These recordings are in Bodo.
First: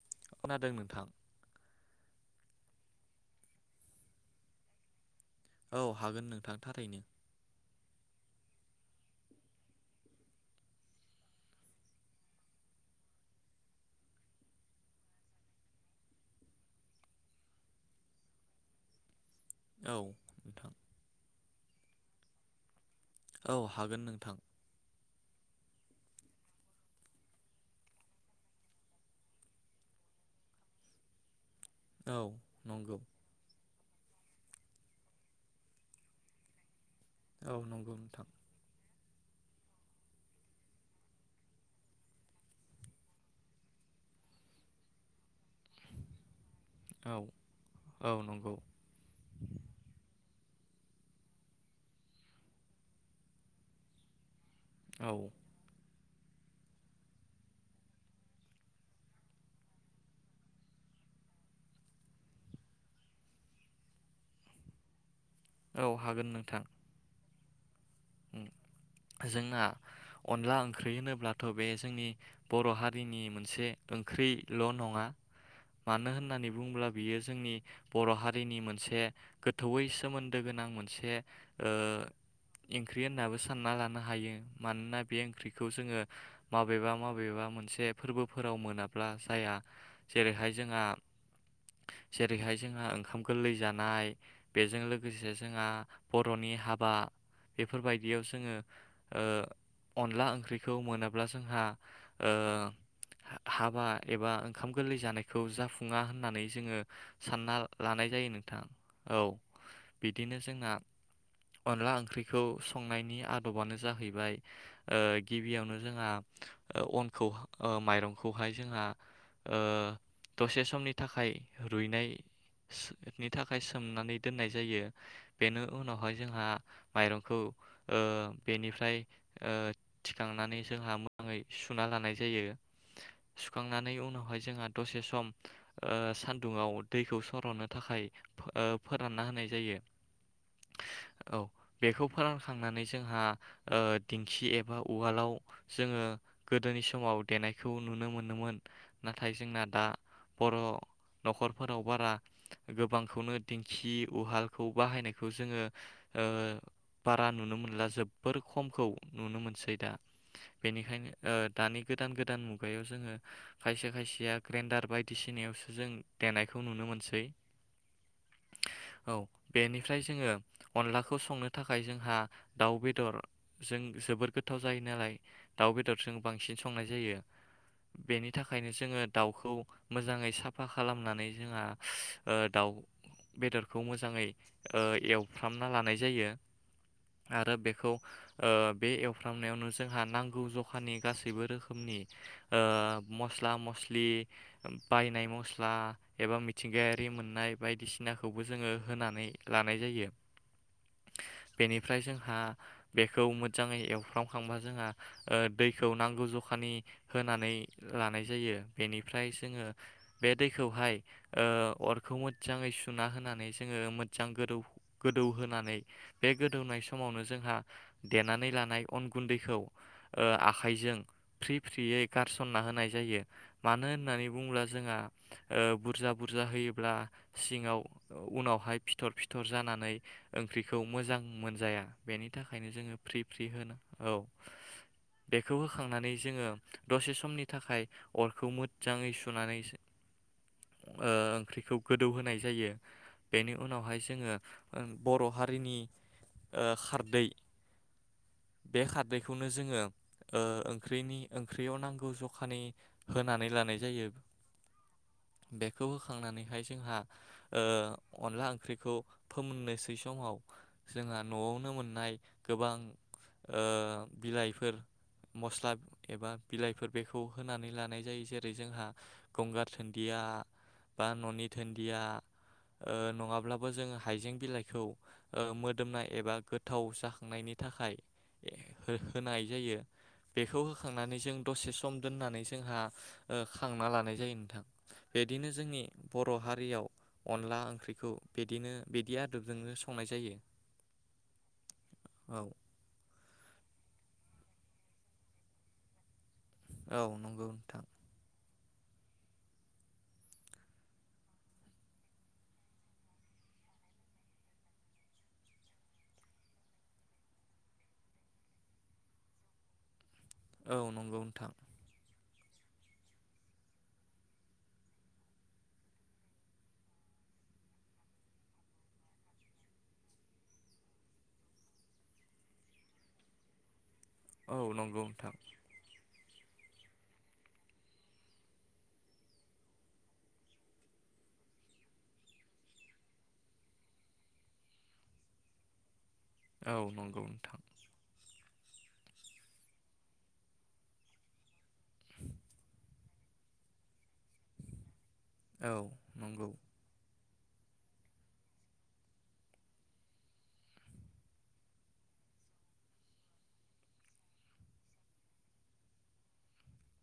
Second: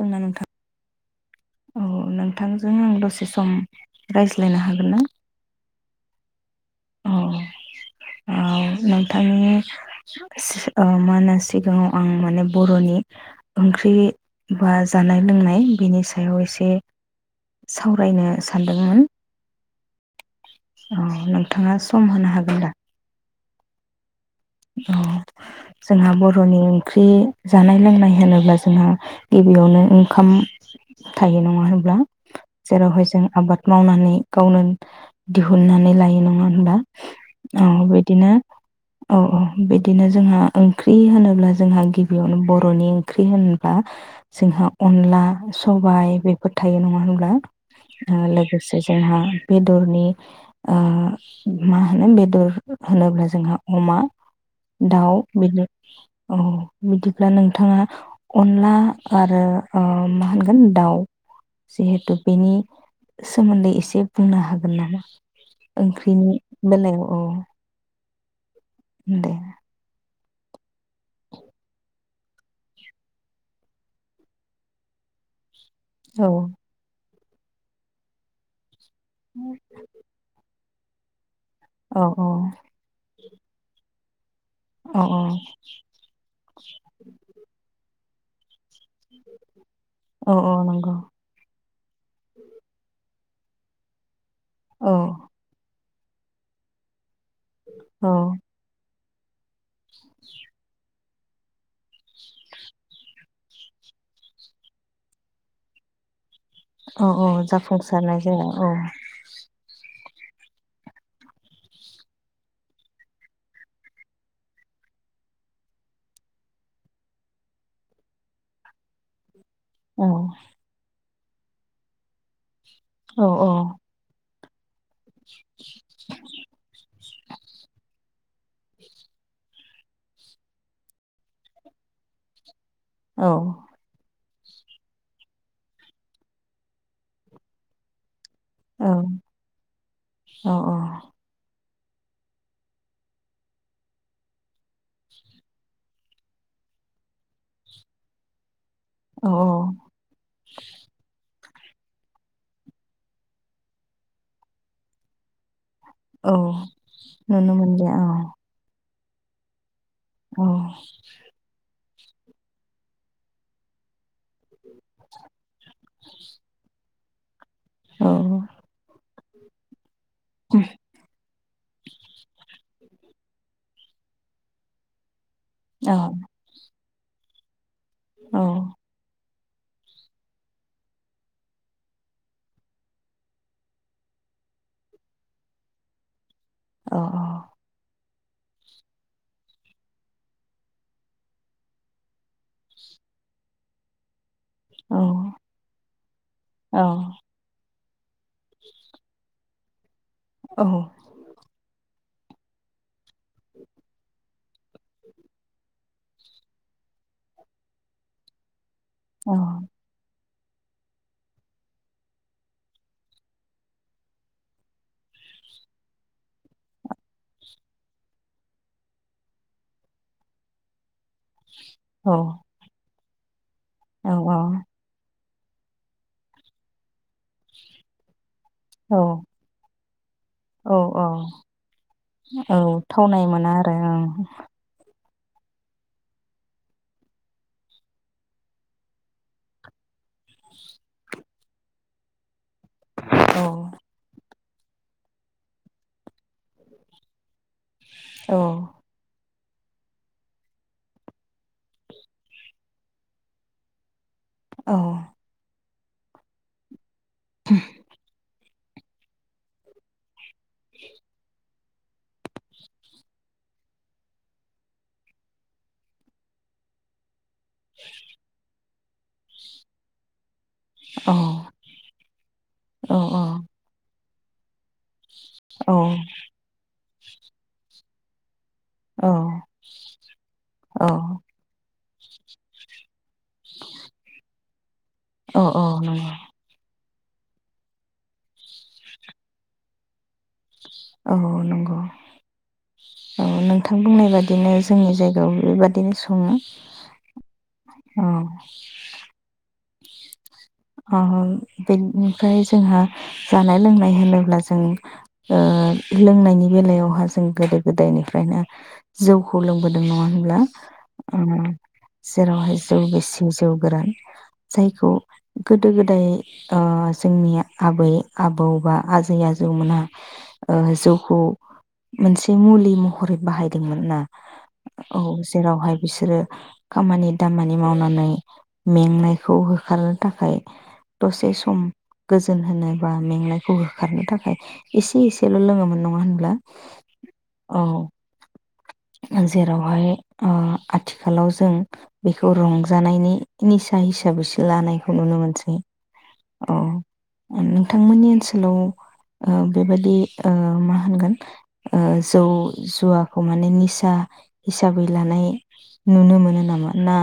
जोंना नोंथां खोनादों नोंथां। औ नोंथांजों आं दसे सम रायज्लायनो हागोन ना औ हागोन नोंथां थारैनो ओम औ नोंथांनि मा होनो सिगाङाव आं माने बर'नि ओंख्रि बा जानाय लोंनाय बेनि सायाव एसे सावरायनो सानदोंमोन। औ नोंथां औ नोंथाङा सम होनो हागोन दा। औ हागोन नोंथां। औ जोंहा बर'नि ओंख्रि जानाय लोंनाय होनोब्ला जोंहा गिबियावनो ओंखाम थायो नङा मा होनब्ला औ नंगौ जेरावहाय जों आबाद मावनानै गावनो दिहुननानै लायो नङा होनबा। औ नंगौ नोंथां बिदिनो अ बिदिनो जोंहा ओंख्रि होनोब्ला जोंहा गिबियावनो बुरनि ओंख्रि होनब्ला जोंहा अनला। सबायाइ बेफोर थायो नङा औ होनब्ला औ नंगौ लोगोसे जोंहा बेदरनि ओ मा होनो बेदर होनोब्ला जोंहा अमा औ दाव बिदिनो औ बिदिब्ला नोंथाङा अनला आरो मा होनगोन दाव जिहेथु बेनि सोमोन्दै एसे बुंनो हागोन नामा औ हागोन ओंख्रिनि नोंथां बेलायाव औ उम दे जोंना अनला ओंख्रि होनोब्लाथ बे जोंनि बर हारिनि मोनसे ओंख्रिल नङा मानो औ होननानै बुङोब्ला बियो जोंनि बर हारिनि मोनसे बे गोथौयै सोमोन्दो गोनां मोन से औ औ ओंख्रि होनाबो सानना लानो हायो। मानोना औ बे ओंख्रिखौ जोङो माबेबा माबेबा मोनसे फोर्बोफोराव मोनाब ब्ला जाया औ जेरैहाय औ जोंहा नंगौ जेरैहाय जोंहा ओंखाम गोरलै जानाय बेजों औ लोगोसे जोंहा बरनि हाबा औ बेफोरबायदियाव जोङो ओ अनला ओंख्रिखौ मोनाब ब्ला जोंहा ओ हाबा एबा ओंखाम गोरलै जानायखौ जाफुङा होननानै जोङो औ औ सानना लानाय जाफुंसारनाय जायो जाया औ नोंथां। औ। बिदिनो जोंना अनला ओं ओंख्रिखौ संनायनि आदबानो जाहैबाय ओ गिबियावनो जोंहा ओ अनखौ ओ माइरंखौहाय जोंहा ओ औ दसे समनि थाखाय रुइनाय औ नि थाखाय सोमनानै दोननाय जायो। बेनो उनावहाय जोंहा माइरंखौ ओ बेनिफ्राय ओ थिखांनानै जोंहा मोजाङै सुना लानाय जायो। औ सुखांनानै उनावहाय जोंहा दसे सम ओ सान्दुङाव दैखौ सरनो थाखाय ओ फोरानना होनाय जायो औ औ। बेखौ फोरानखांनानै जोंहा ओ दिंखि एबा उवालाव जोङो गोदोनि समाव देनायखौ नुनो मोनोमोन। औ नाथाय जोंना दा बर' नखर फोराव बारा गोबांखौनो दिंखि उहालखौ बाहायनायखौ जोङो ओ औ बारा नुनो मोनला मोनलिया जोबोर औ खम खौ नुनो मोनसै दा औ बेनिखायनो ओ दानि गोदान गोदान मुगायाव जोङो खायसे खायसे या ग्रेडार बायदिसिनायावसो जों देनायखौ नुनो मोनसै। [unintelligible] औ औ बेनि फ्राय जोङो अनलाखौ संनो थाखाय जोंहा दाउ बेदर जों जोबोद गोथाव जायो नालाय दाउ औ बेदरजों बांसिन संनाय जायो। बेनि औ थाखायनो जोङो दाउख खौ मोजाङै साफा खालामनानै जोंहा ओ दाउ बेदरखौ मोजाङै ओ एवफ्रामना लानाय जायो। औ आरो बेखौ ओ बे एवफ्रामनायावनो जोंहा नांगौ जखानि गासैबो रोखोमनि ओ मस्ला मस्लि औ बायनाय मस्ला एबा औ मिथिंगायारि मोननाय बायदिसि नाखौबो जोङो होनानै लानाय जायो। औ बेनिफ्राय जोंहा बेखौ मोजाङै एवफ्रांखांबा जोंहा ओ दैखौ नांगौ जखानि होनानै लानाय जायो। औ बेनिफ्राय जोङो बे दैखौहाय ओ अरखौ मोजाङै सुना होनानै जोङो मोजां गोदौ गोदौ होनानै बे गोदौनाय समावनो जोंहा देनानै लानाय अन गुन्दैखौ ओ आखाइजों फ्रि फ्रियै गारसनना होनाय जायो। मानो होननानै बुङोब्ला जोंहा ओ बुरजा बुरजा होयोब्ला सिङाव उनावहाय फिथर फिथर जानानै फ्रिखौ औ मोजां मोनजाया बेनि थाखायनो औ जोङो फ्रि थावनाय फ्रि मोना आरो होनो औ बेखौ होखांनानै जोङो दसे समनि थाखाय अरखौ मोजाङै सुनानै ओ ओख्रिखौ गोदौ होनाय ज जायो बेनि ओं उनावहाय जोङो ओं बर'हा हारिनि ओ खारदै औ बे खारदै खौनो जोङो ओ ओंख्रैनि ओंख्रियाव नांगौ जखानि होनानै लानाय जायो औ बेखौ होखांनानैहाय जोंहा ओ अनला ओं ख्रिखौ फोमोननोसै समाव जोंहा न'आवनो मोन नाय गोबां बिलाइफोर मस्ला एबा बिलाइफोर बेफोर। खौ होनानै लानाय जायो जेरै जोंहा गंगार धुन्दिया बा औ न'नि धोन्दिया औ ओ नङाब्लाबो जों हाइजें बिलाइखौ ओ औ मोदोमनाय एबा गोथाव जाखांनायनि थाखाय हो-होनाय जायो बेखौ होखांनानै जों दसे स सम दोननानै जोंहा ओ खांना लानाय जायो नोंथां औ बिदिनो जोंनि नंगौ बरहारियाव अनला ओंख्रिखौ बिदिनो बिदि आदबजोंनो स संनाय जायो। औ नंगौ औ औ नोंथां बुंनाय बादिनो जोंनि जायगायाव बेबायदिनो सङो। औ नंगौ नोंथां औ अ बेनिफ्राय जोंहा जानाय लोंनाय होनोब्ला जों लोंनायनि बेलायावहा जों गोदो गोदायनिफ्रायनो जौखौ लोंबोदों नङा होन ब्ला औ नंगौ ओ नोंथां जेरावहाय जौ गिसि जौ गोरान जायखौ गोदो गोदाय ओ जोंनि आबै आबौ बा आजै आजौमोनहा ओ जौखौ मोनसे मुलि महरै बाहायदोंमोनना औ नंगौ नोंथां जेरावहाय बिसोरो खामानि दामानि मावनानै मेंनायखौ होखारनो थाखाय दसे सम गोजोन होनो बा मेंनायखौ होखारनो थाखाय एसे एसेल लोङोमोन नङा होन औ नंगौ नोंथां [unintelligible] औ जेरावहाय ओ आथिखालाव जों। बेखौ रंजानायनि नि साइस [inaudible] लानायखौ नुनो मोनसै औ नंगौ औ नोंथांमोननि ओनसोलाव ओ बेबायदि ओ मा होनगोन ओ जौ जुवा खौ माने निसा हिसाबै लानाय नुनो मोनो नामा ना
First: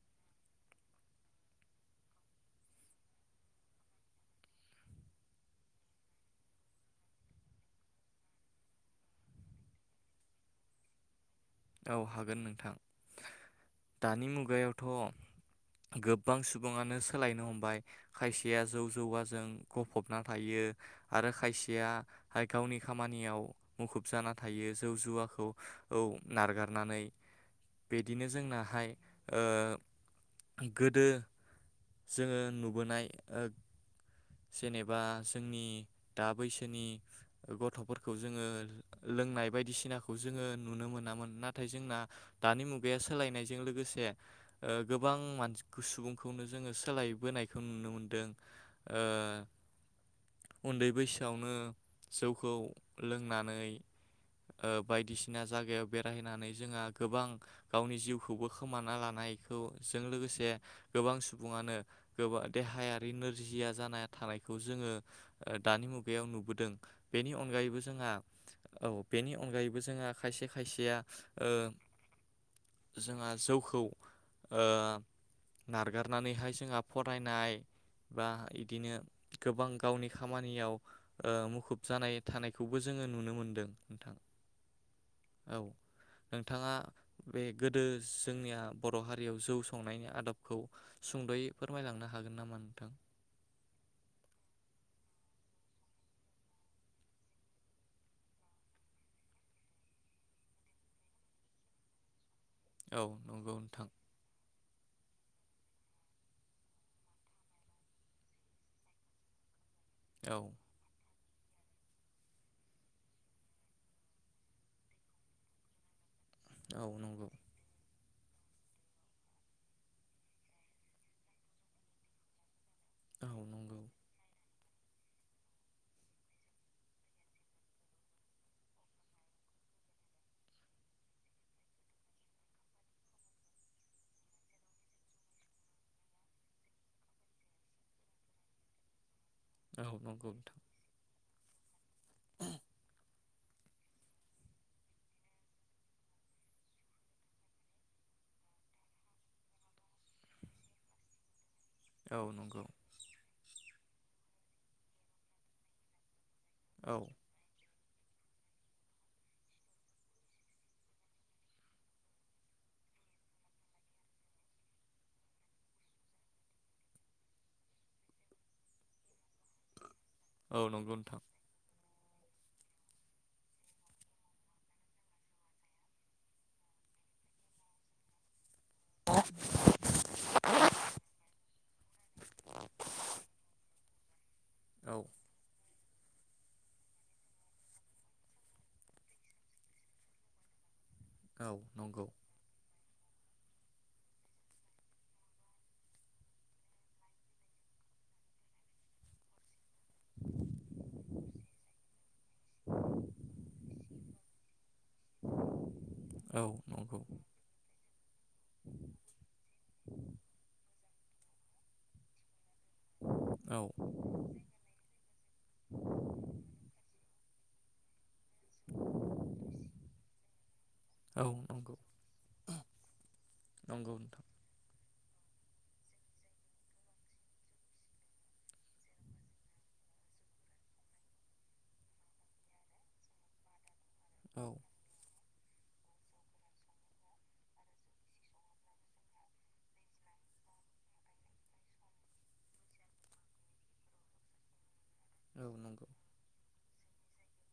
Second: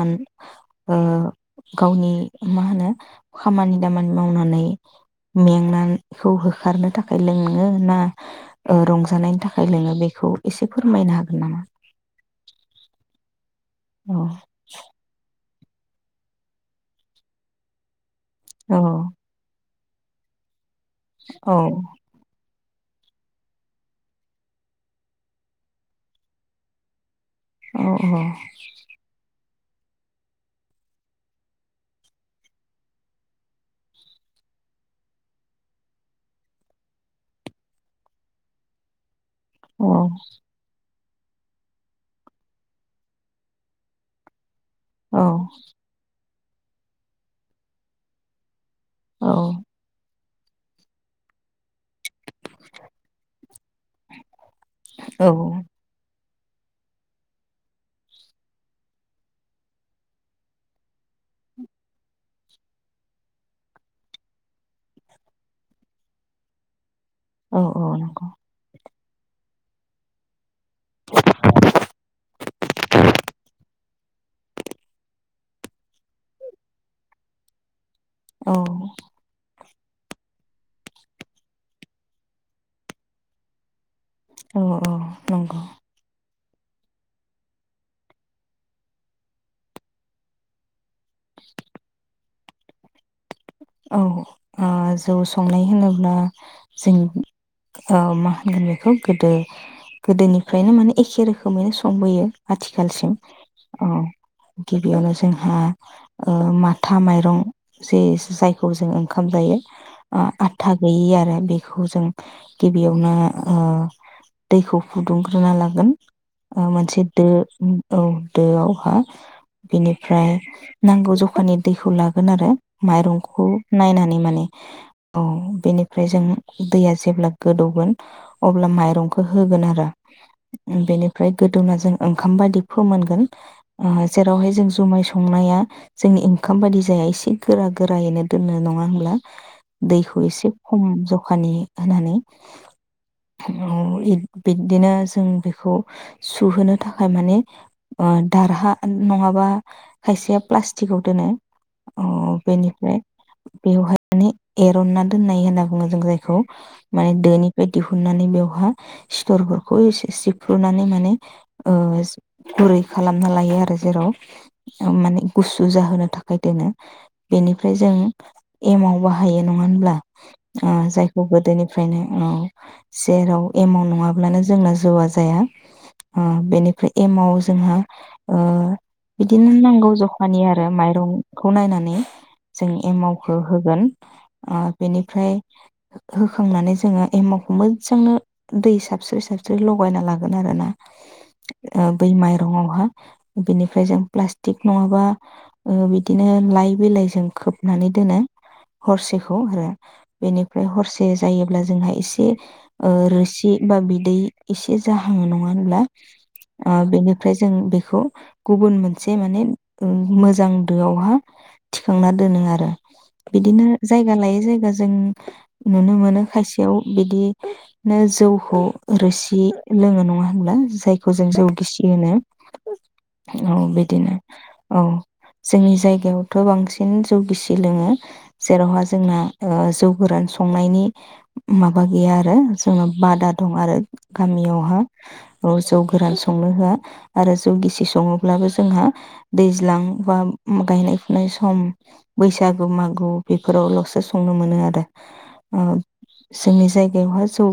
गावनि मा होनो खामानि दामानि मावनानै मेंनायखौ होखारनो थाखाय लोङो ना रंजानायनि थाखाय लोङो बेखौ एसे फोरमायनो हागोन नामा? औ हागोन नोंथां औ दानि मुगायावथ गोबां सुबुङानो सोलायनो हमबाय खायसेया औ जौ जौवाजों गफबना थायो। आरो औ खायसेया गावनि खामानियाव मुखुब जाना थायो जौ जुवाखौ औ नारगारनानै औ बिदिनो जोंनाहाय ओ गोदो जोङो नुबोनाय ओ जेनेबा जोंनि दा बैसोनि गथ'फोरखौ जोङो लोंनाय औ बायदिसिनाखौ जोंङो नुनो मोनो मोनामोन नाथाय जोंना दानि मुगाया सोलायनायजों लोगोसे ओ गोबां औ मान [unintelligible] सुबुं खौनो जोङो सोलायबोनायखौ नुनो मोन्दों औ उन्दै बैसोआवनो जौखौ लोंनानै ओ औ बायदिसिना जायगायाव बायनानै जोंहा गोबां गावनि जिउखौबो खोमाना लानायखौ जों लोगोसे गोबां सुबुङानो गोब देहायारि नोरजिया जाना थानायखौ जोंङो दानि मुगायाव नुबोदों बेनि औ अनगायैबो जोंहा नंगौ औ बेनि अनगायैबो जोंहा खायसे गैया ओ जोंहा जौखौ ओ नारगारनानैहाय जोंहा फरायनाय बा औ इदिनो गोबां गावनि खामानियाव ओ मुखुब जानाय थानायखौबो जोङो नुनो मोनदों नोंथां अ अ औ नंगौ। नोंथाङा बे गोदो जोंनिया बर हारियाव जौ संनायनि आदबखौ सुंदयै फोरमायलांनो हागोन नामा नोंथां औ ओ जौ संनाय होनोब्ला जों ओ मा होनगोन बेखौ गोदो गोदोनिफ्रायनो माने एखे रोखोमैनो संबोयो। औ आथिखालसिम नंगौ औ। नोंथां गिबियावनो जोंहा ओ माथा माइरं जे जुजाय खौ जों ओंखाम जायो। आ औ आथा गैयि आरो बेखौ जों गिबियावनो ओ दैखौ फुदुंग्रोना लागोन। ओ औ मोनसे दो नंगौ औ दोआवहा बिनिफ्राय नांगौ जखानि दैखौ लागोन आरो माइरंखौ औ खौ नंगौ नायनानै माने औ बेनिफ्राय जों दै जेब्ला गोदौगोन अब्ला माइरंखौ होगोन आरो। बेनिफ्राय गोदौना जों ओंखाम बादि फोमोनगोन आ जेरावहाय जों जुमाय संनाया जोंनि ओंखाम बायदि जायासे गोरा गोरा फ्रायैनो दोननो नङा होनोमब्ला? औ दैखौ नंगौ एसे नोंथां खम जखानि होनानै [unintelligible] बिदिनो जों बेखौ सुहोनो थाखाय माने ओ दारहा नङाबा खायसेया प्लास्टिकआव दोनो। अ औ नंगौ बेनिफ्राय बेवहाय [unintelligible] एरनना दोननाय होनना बुङो जों जायखौ। औ माइ धोनिफा दिहुननानै बेवहा सिथरफोरखौ एसे सिफ्रुनानै माने ओ गुरै खालामना लायो आरो जेराव ओम माने गुसु जाहोनो थाखाय दोनो, बेनिफा फ्राय जों एमाव बाहायो नङा होनब्ला? औ आ नंगौ नोंथां जायखौ गोदोनिफ्रायनो औ जेराव एमाव नङाब्लानो जोंना जौआ जाया ओ बेनिफ्राय एमाव जोंहा ओ बिदिनो नांगौ जखानि आरो माइरं खौ नायनानै जों एमावखो होगोन। ओ औ बेनिफ्राय हो-होखांनानै जोङो एमावखौ मोजांनो दै सास्रो सास्रो लगायना लागोन आरो ना औ ओ नंगौ बै मायरं आवहा बिनिफ्राय जों प्लास्टिक नङाबा ओ बिदिनो लाइ बिलाइ जों खोबनानै दोनो हरसेखौ आरो बेनिफ्राय हरसे जायोब्ला जोंहा एसे ओ रोसि बा बिदै एसे जाहाङो नङा होनब्ला? औ ओ नंगौ बेनिफ्राय जों बेखौ गुबुन मोनसे माने ओम मोजां दोआवहा थिखांना दोनो आरो औ बिदिनो जायगा लायो जायगा जों नुनो मोनो खायसेयाव बिदि नो जौखौ रोसि लोङो नङा होनब्ला? जायखौ औ जों जौ नंगौ गिसि होनो। औ नंगौ बिदिनो नोंथां औ जोंनि जायगायावथ बांसि न जौ गिसि लोङो जेरावहा जोंना ओ जौ गोरान संनायनि माबा गैया आरो जोंना बादा दं आरो औ गामिआव हा ओ जौ गोरान संनो होआ आरो जौ गिसि सङोब्लाबो जोंहा दैज्लां बा गायनाय फुनाय सम बैसागु मागु बेफोरावलसो संनो मोनो आरो। औ ओ नंगौ जोंनि जायगायावहा जौ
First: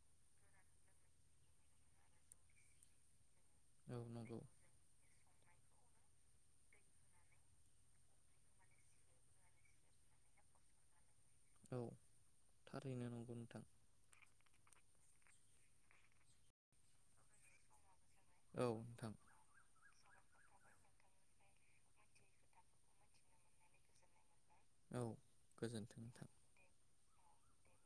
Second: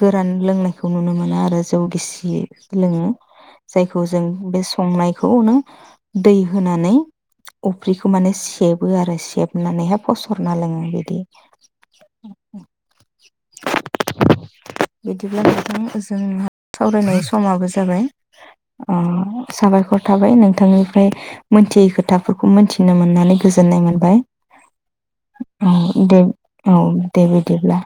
गोरान लोंनायखौ नुनो मोना आरो जौ गिसि लोङो। जायखौ औ जों नंगौ बे संनायखौ नो दै होनानै अफ्रि खौ माने सेबो आरो सेबनानैहाय फसरना लोङो बिदि औ थारैनो नंगौ नोंथां। बिदिब्ला नोंथां जों सावरायनाय समाबो जाबाय। औ नोंथां अ' साबायखर थाबाय नों थांनिफ्राय मोनथियै खोथाफोरखौ मोनथि नो मोननानै गोजोननाय मोनबाय। औ औ गोजोन्थों दे नोंथां औ दे बिदिब्ला।